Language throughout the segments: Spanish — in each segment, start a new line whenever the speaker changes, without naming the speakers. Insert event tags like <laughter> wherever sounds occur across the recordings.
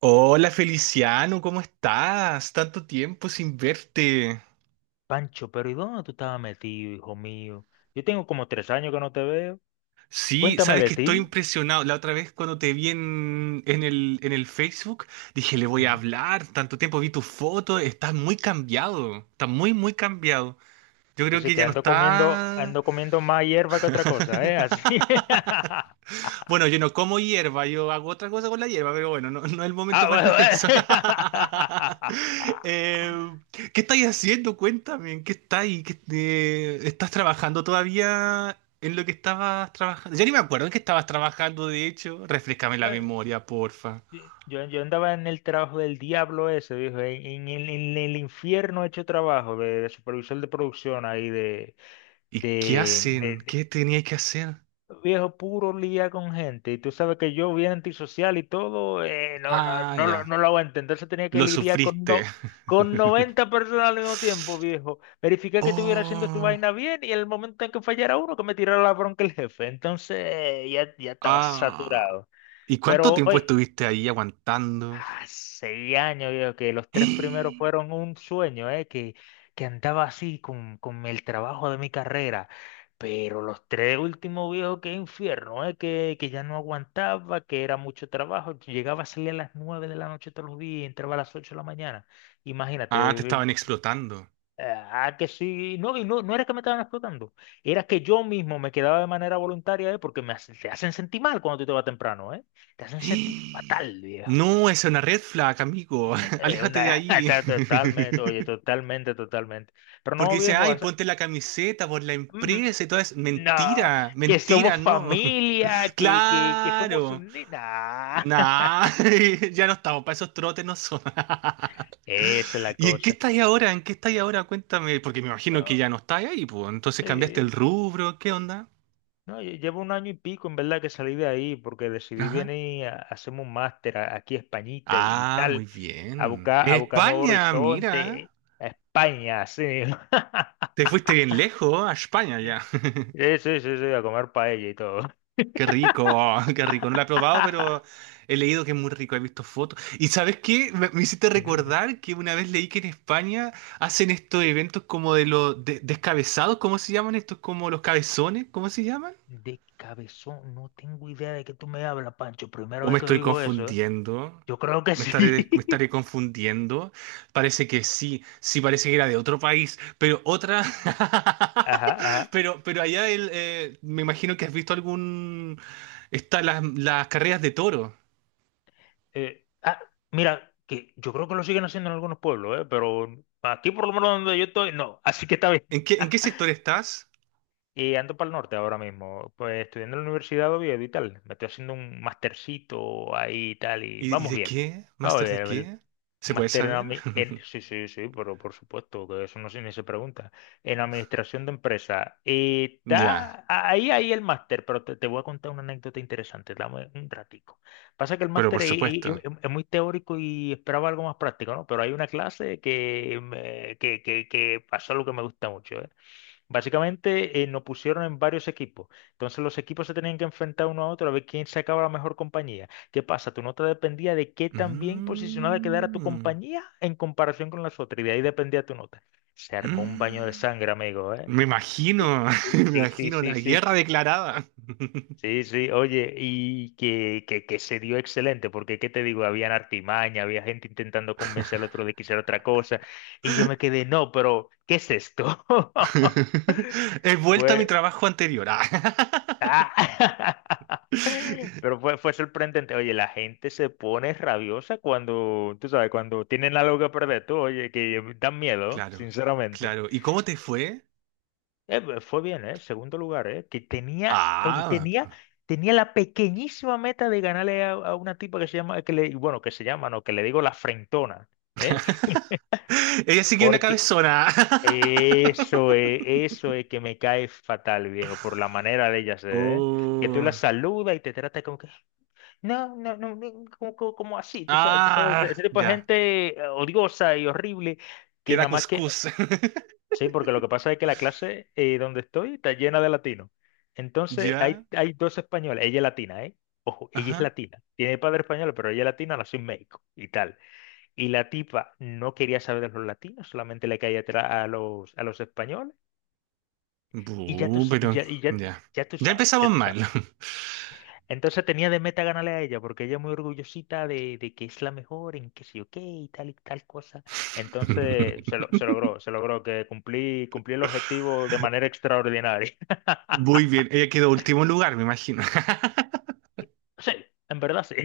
Hola Feliciano, ¿cómo estás? Tanto tiempo sin verte.
Pancho, pero ¿y dónde tú estabas metido, hijo mío? Yo tengo como 3 años que no te veo.
Sí,
Cuéntame
sabes
de
que estoy
ti.
impresionado. La otra vez cuando te vi en el Facebook, dije, le voy a
Ujú.
hablar. Tanto tiempo vi tu foto, estás muy cambiado. Estás muy, muy cambiado. Yo creo
Yo
que
que
ya no está.
ando comiendo más hierba que otra cosa, ¿eh? Así. <laughs>
Bueno, yo no como hierba, yo hago otra cosa con la hierba, pero bueno, no, no es el
Ah,
momento para <laughs>
bueno,
hablar de eso. <laughs>
eh.
Eh, ¿qué estáis haciendo? Cuéntame, ¿en qué estáis? ¿Estás trabajando todavía en lo que estabas trabajando? Ya ni me acuerdo en qué estabas trabajando, de hecho. Refrescame la
<laughs>
memoria, porfa.
Yo andaba en el trabajo del diablo ese, dijo, en el infierno hecho trabajo de supervisor de producción ahí
¿Y qué hacen?
de,
¿Qué teníais que hacer?
Viejo, puro lía con gente. Y tú sabes que yo bien antisocial y todo, no, no,
Ah,
no,
ya.
no lo voy a entender. Se tenía que
Lo
lidiar con,
sufriste.
no, con 90
<laughs>
personas al mismo tiempo, viejo. Verificar que estuviera haciendo su
Oh,
vaina bien y el momento en que fallara uno, que me tirara la bronca el jefe. Entonces, ya estaba
ah.
saturado.
¿Y cuánto
Pero,
tiempo
oye,
estuviste ahí aguantando?
ah, 6 años, viejo, que los tres primeros fueron
<gasps>
un sueño, que andaba así con el trabajo de mi carrera. Pero los tres últimos, viejo, que infierno, que ya no aguantaba, que era mucho trabajo. Llegaba a salir a las 9 de la noche todos los días, y entraba a las 8 de la mañana.
Ah, te
Imagínate,
estaban explotando.
que sí, no, y no era que me estaban explotando, era que yo mismo me quedaba de manera voluntaria, porque te hacen sentir mal cuando tú te vas temprano. Te hacen sentir
<gasps>
fatal, viejo.
No, esa es una red flag, amigo. <laughs> Aléjate de
Una, <laughs>
ahí. <laughs>
está totalmente, oye, totalmente, totalmente. Pero
Porque
no,
dice,
viejo,
ay,
o sea,
ponte la camiseta por la
ujú,
empresa y todo eso.
no,
Mentira,
que somos
mentira, no. <laughs>
familia, que somos
Claro.
un... Nah. <laughs>
Nah, <laughs> ya no estamos para esos trotes, no son. <laughs>
Esa es la
¿Y en qué
cosa.
estáis ahora? ¿En qué estáis ahora? Cuéntame. Porque me imagino que
No,
ya no estáis ahí, pues. Entonces cambiaste el
sí.
rubro, ¿qué onda?
No, llevo un año y pico en verdad que salí de ahí porque decidí
Ajá.
venir a hacerme un máster aquí a Españita y
Ah, muy
tal, a
bien.
buscar, a buscar nuevo
España,
horizonte,
mira.
a España, sí. <laughs>
Te fuiste bien lejos, a España ya. <laughs>
Sí, sí, sí, sí, a comer paella y todo.
Qué rico, qué rico. No lo he probado, pero
<laughs>
he leído que es muy rico, he visto fotos. ¿Y sabes qué? Me hiciste recordar que una vez leí que en España hacen estos eventos como de descabezados, ¿cómo se llaman estos? Como los cabezones, ¿cómo se llaman?
De cabezón, no tengo idea de qué tú me hablas, Pancho. Primera
¿O me
vez que
estoy
digo eso, ¿eh?
confundiendo?
Yo creo que
¿Me
sí.
estaré confundiendo? Parece que sí, sí parece que era de otro país, pero otra...
<laughs>
<laughs>
Ajá, ajá.
Pero allá me imagino que has visto algún... Está las carreras de toro.
Eh, ah, Mira, que yo creo que lo siguen haciendo en algunos pueblos, ¿eh? Pero aquí por lo menos donde yo estoy, no. <laughs> Así que está bien.
¿En qué
<laughs>
sector estás?
Y ando para el norte ahora mismo, pues estudiando en la Universidad de Oviedo y tal. Me estoy haciendo un mastercito ahí y tal, y
Y
vamos
de
bien.
qué?
Vamos
¿Máster de
bien,
qué? ¿Se puede
máster en,
saber? <laughs>
sí, sí, sí, pero por supuesto, que eso no se, ni se pregunta. En administración de empresa.
Ya,
Está ahí el máster, pero te voy a contar una anécdota interesante. Dame un ratico. Pasa que el
pero por
máster es, es-
supuesto.
es- es muy teórico y esperaba algo más práctico, ¿no? Pero hay una clase que pasó lo que me gusta mucho, ¿eh? Básicamente nos pusieron en varios equipos. Entonces los equipos se tenían que enfrentar uno a otro a ver quién sacaba la mejor compañía. ¿Qué pasa? Tu nota dependía de qué tan bien posicionada quedara tu
Mm.
compañía en comparación con las otras. Y de ahí dependía tu nota. Se armó un baño de
Mm.
sangre, amigo, ¿eh?
Me imagino, <laughs> me
Sí, sí, sí,
imagino la
sí, sí.
guerra declarada.
Sí, sí, oye, y que se dio excelente, porque ¿qué te digo? Habían artimaña, había gente intentando convencer al otro de que hiciera otra cosa, y yo me quedé, no, pero ¿qué es esto? <laughs>
<laughs> He vuelto a mi
Fue,
trabajo anterior. Ah.
ah. <laughs> Pero
<laughs>
fue sorprendente. Oye, la gente se pone rabiosa cuando, tú sabes, cuando tienen algo que perder. Tú, oye, que dan miedo,
Claro,
sinceramente.
claro. ¿Y cómo te fue?
Pues, fue bien, ¿eh? Segundo lugar, ¿eh? Que tenía, oye,
Ah,
tenía, tenía la pequeñísima meta de ganarle a una tipa que se llama, que le, bueno, que se llama, no, que le digo la frentona, ¿eh?
<laughs> ella sí que es una
Porque
cabezona. <laughs>
eso es que me cae fatal, viejo, por la manera de ella ser, ¿eh? Que tú la
Oh.
saludas y te trata como que... No, no, no, no, como así, tú sabes,
Ah,
ese tipo de
ya.
gente odiosa y horrible, que
Queda
nada más que,
cuscús. <laughs>
sí, porque lo que pasa es que la clase donde estoy está llena de latinos. Entonces,
Ya.
hay dos españoles, ella es latina, ¿eh? Ojo, ella es
Ajá.
latina, tiene padre español, pero ella es latina, nació en México y tal. Y la tipa no quería saber de los latinos, solamente le caía atrás a los españoles. Y ya tú,
Bu, pero
y ya,
ya.
ya tú
Ya
sabes,
empezamos
ya tú
mal.
sabes.
<laughs>
Entonces tenía de meta ganarle a ella, porque ella es muy orgullosita de que es la mejor en que sé ok y tal cosa. Entonces se logró que cumplí el objetivo de manera extraordinaria.
Muy
<laughs>
bien. Ella quedó último lugar, me imagino. <laughs>
Sí, en verdad sí.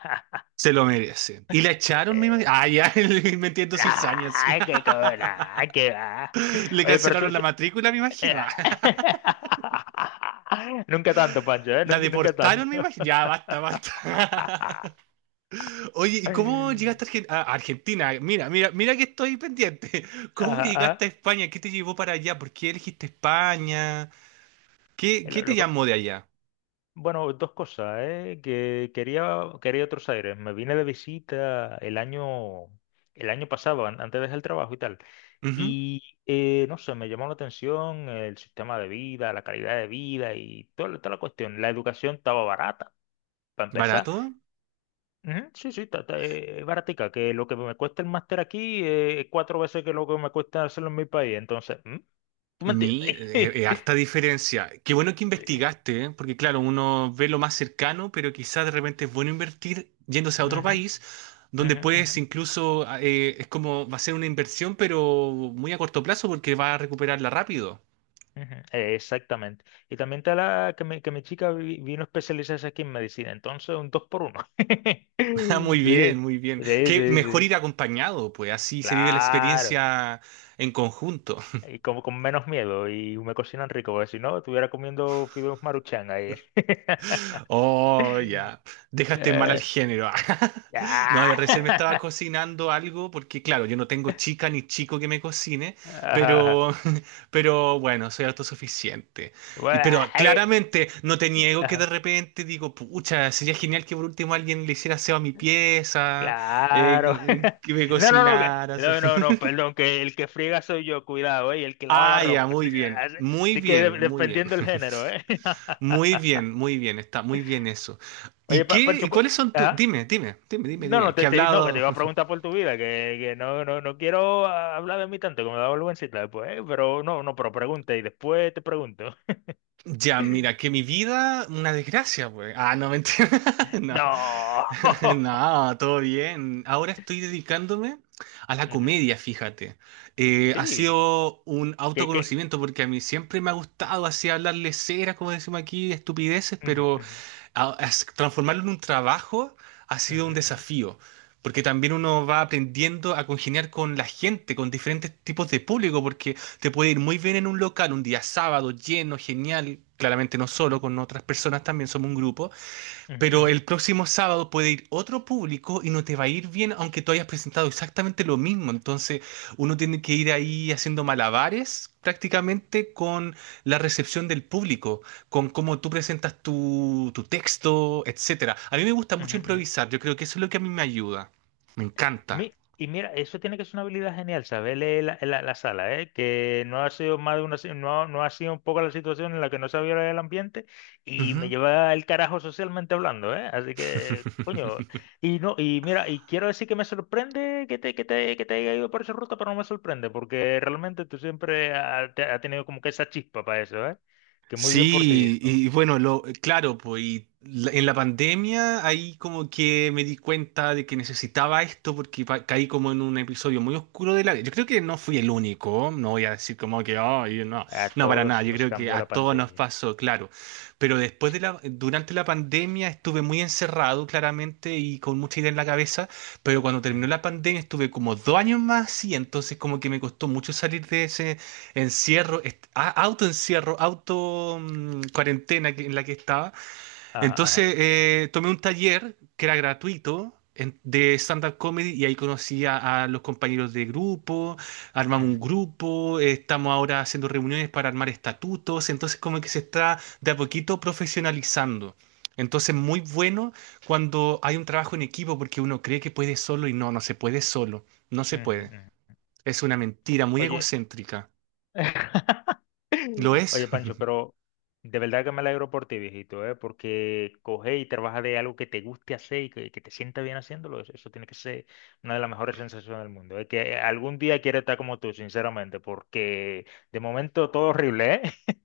<laughs>
Se lo merece. Y la echaron, me imagino.
Eh,
Ah, ya, <laughs> metiendo cizañas. Sí.
Ay, qué
<laughs>
cobra, ay, qué va.
Le
Oye, pero
cancelaron la matrícula, me
eh,
imagino. <laughs>
<laughs> Nunca tanto, Pancho, ¿eh?
La
Nunca, nunca
deportaron, me
tanto.
imagino. Ya, basta,
<laughs>
basta.
Ajá,
<laughs> Oye, ¿y cómo llegaste a Argentina? Mira, mira, mira que estoy pendiente. <laughs> ¿Cómo llegaste a
ajá.
España? ¿Qué te llevó para allá? ¿Por qué elegiste España? ¿Qué, qué
Lo,
te
loco-
llamó de allá?
Bueno, dos cosas, ¿eh? Que quería otros aires. Me vine de visita el año pasado, antes de dejar el trabajo y tal.
Ujú.
Y no sé, me llamó la atención el sistema de vida, la calidad de vida y toda la cuestión. La educación estaba barata, para empezar.
¿Barato?
Ujú, sí, sí, es baratica, que lo que me cuesta el máster aquí es cuatro veces que lo que me cuesta hacerlo en mi país. Entonces, ¿mm? ¿Tú me entiendes? <laughs>
Harta diferencia. Qué bueno que
Sí.
investigaste, ¿eh? Porque claro, uno ve lo más cercano, pero quizás de repente es bueno invertir yéndose a otro
Ujú,
país, donde
ujú, ujú.
puedes incluso, ah, es como, va a ser una inversión, pero muy a corto plazo, porque va a recuperarla rápido.
Ujú, exactamente. Y también está la que mi chica vino a especializarse aquí en medicina. Entonces, un dos por uno. <laughs>
<laughs> Ah, muy
Sí,
bien, muy bien.
sí,
Qué
sí.
mejor
Sí.
ir acompañado, pues así se vive la
Claro.
experiencia en conjunto.
Y como con menos miedo. Y me cocinan rico. Porque si no, estuviera comiendo fideos maruchan ahí. <laughs>
Oh, ya. Dejaste mal al
Eh,
género. <laughs> No, yo
ah,
recién me estaba
<laughs>
cocinando algo porque, claro, yo no tengo chica ni chico que me cocine,
ajá, ajá.
pero, <laughs> pero bueno, soy autosuficiente. Y,
Bueno,
pero
<laughs> eh,
claramente no te niego que de
ajá.
repente digo, pucha, sería genial que por último alguien le hiciera aseo a mi pieza,
Claro. <laughs>
que me
No, no, no,
cocinara. <laughs> así.
no, no, no, perdón, que el que friega soy yo, cuidado, ¿eh? Y el que lava la
Ah, ya,
ropa.
muy bien,
Así-
muy
así que
bien, muy bien.
dependiendo del género,
<laughs>
¿eh? <laughs>
Muy bien, está muy bien eso.
Oye,
¿Y qué? ¿Y
Pancho,
cuáles son tus?
ajá.
Dime, dime, dime, dime,
No,
dime.
no,
¿Qué ha
no, que te
hablado?
iba a preguntar por tu vida, que no, no, no quiero hablar de mí tanto, que me da vergüencita después, ¿eh? Pero no, no, pero pregunta y después te pregunto. <laughs>
Ya, mira, que mi vida, una desgracia, pues. Ah, no, mentira. <laughs> No. <laughs>
No. <laughs>
No, todo bien. Ahora estoy dedicándome a la
Ujú,
comedia, fíjate. Ha
sí.
sido un
Que, que...
autoconocimiento porque a mí siempre me ha gustado así hablarle ceras, como decimos aquí, estupideces,
Ujú,
pero
ujú,
transformarlo en un trabajo ha sido un
ujú,
desafío. Porque también uno va aprendiendo a congeniar con la gente, con diferentes tipos de público, porque te puede ir muy bien en un local, un día sábado, lleno, genial. Claramente no solo, con otras personas también somos un grupo.
ujú, ujú,
Pero el
ujú,
próximo sábado puede ir otro público y no te va a ir bien aunque tú hayas presentado exactamente lo mismo. Entonces uno tiene que ir ahí haciendo malabares prácticamente con la recepción del público, con cómo tú presentas tu texto, etcétera. A mí me gusta
ujú,
mucho
ujú, ujú.
improvisar. Yo creo que eso es lo que a mí me ayuda. Me encanta.
Y mira, eso tiene que ser una habilidad genial, saber leer la sala, ¿eh? Que no ha sido más de una, no, no ha sido un poco la situación en la que no sabía leer el ambiente y me
Ujú.
lleva el carajo socialmente hablando, ¿eh? Así que, coño,
<laughs>
y no, y mira, y quiero decir que me sorprende que te haya ido por esa ruta, pero no me sorprende, porque realmente tú siempre has tenido como que esa chispa para eso, ¿eh? Que muy bien por ti,
Sí,
viejo.
y bueno, lo, claro, pues y en la pandemia ahí como que me di cuenta de que necesitaba esto porque caí como en un episodio muy oscuro de la vida. Yo creo que no fui el único, no voy a decir como que, "Ay, no,
A
no, para nada,
todos
yo
nos
creo que
cambió
a
la
todos nos
pandemia.
pasó, claro. Pero después de la, durante la pandemia estuve muy encerrado, claramente, y con mucha idea en la cabeza, pero cuando terminó
Ujú.
la pandemia estuve como dos años más y entonces como que me costó mucho salir de ese encierro, autoencierro, auto cuarentena en la que estaba.
Ah,
Entonces
ah,
tomé un taller que era gratuito de stand-up comedy y ahí conocí a los compañeros de grupo, armamos un
ujú,
grupo, estamos ahora haciendo reuniones para armar estatutos, entonces como que se está de a poquito profesionalizando. Entonces, muy bueno cuando hay un trabajo en equipo porque uno cree que puede solo y no, no se puede solo, no se
ujú,
puede.
ujú.
Es una mentira muy
Oye.
egocéntrica.
<laughs>
¿Lo es?
Oye, Pancho, pero de verdad que me alegro por ti, viejito, ¿eh? Porque coge y trabaja de algo que te guste hacer y que te sienta bien haciéndolo. Eso tiene que ser una de las mejores sensaciones del mundo. Es que algún día quiero estar como tú, sinceramente, porque de momento todo horrible, ¿eh?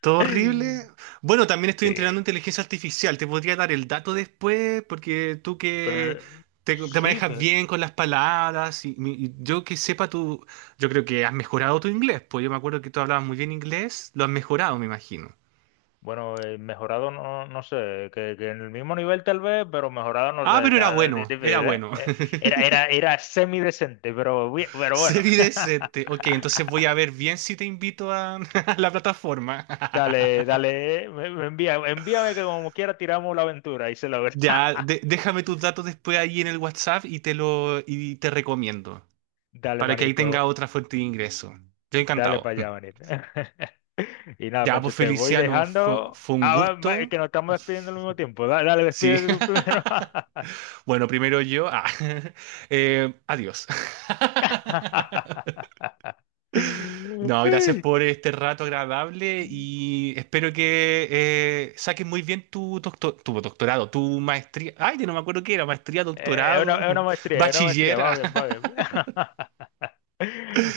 Todo horrible. Bueno, también estoy
Sí,
entrenando inteligencia artificial. Te podría dar el dato después, porque tú
que,
que te
sí,
manejas
que,
bien con las palabras y, y yo que sepa, tú, yo creo que has mejorado tu inglés. Pues yo me acuerdo que tú hablabas muy bien inglés, lo has mejorado, me imagino.
bueno, mejorado no, no sé, que en el mismo nivel tal vez, pero mejorado no
Ah,
sé,
pero era
está
bueno, era
difícil, ¿eh?
bueno.
Era semidecente, pero,
<laughs>
pero bueno.
Serie decente. Ok, entonces voy a ver bien si te invito a, <laughs> a la plataforma. <laughs>
Dale, dale, me envía, envíame que como quiera tiramos la aventura y se logra.
Ya,
<laughs>
déjame tus datos después ahí en el WhatsApp y te lo y te recomiendo.
Dale,
Para que ahí
manito,
tenga otra fuente de ingreso. Yo
dale
encantado.
para allá, manito. <laughs> Y nada,
Ya, pues
Pancho, te voy
Feliciano,
dejando.
fue un
Ah, va, es
gusto.
que nos estamos despidiendo al mismo tiempo. Dale,
Sí.
despídete tú primero.
<laughs>
<laughs>
Bueno, primero yo. Ah. <laughs> Adiós. <laughs> No, gracias
Ay.
por este rato agradable y espero que saques muy bien tu doctorado, tu maestría. Ay, yo no me acuerdo qué era, maestría,
Eh, Es una,
doctorado,
es una
<laughs>
maestría, es una maestría,
bachiller.
va bien. <laughs>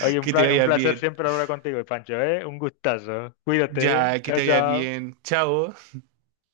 Oye,
Que te
un
vaya
placer
bien.
siempre hablar contigo, Pancho, ¿eh? Un gustazo. Cuídate, ¿eh?
Ya, que te
Chao,
vaya
chao.
bien. Chao.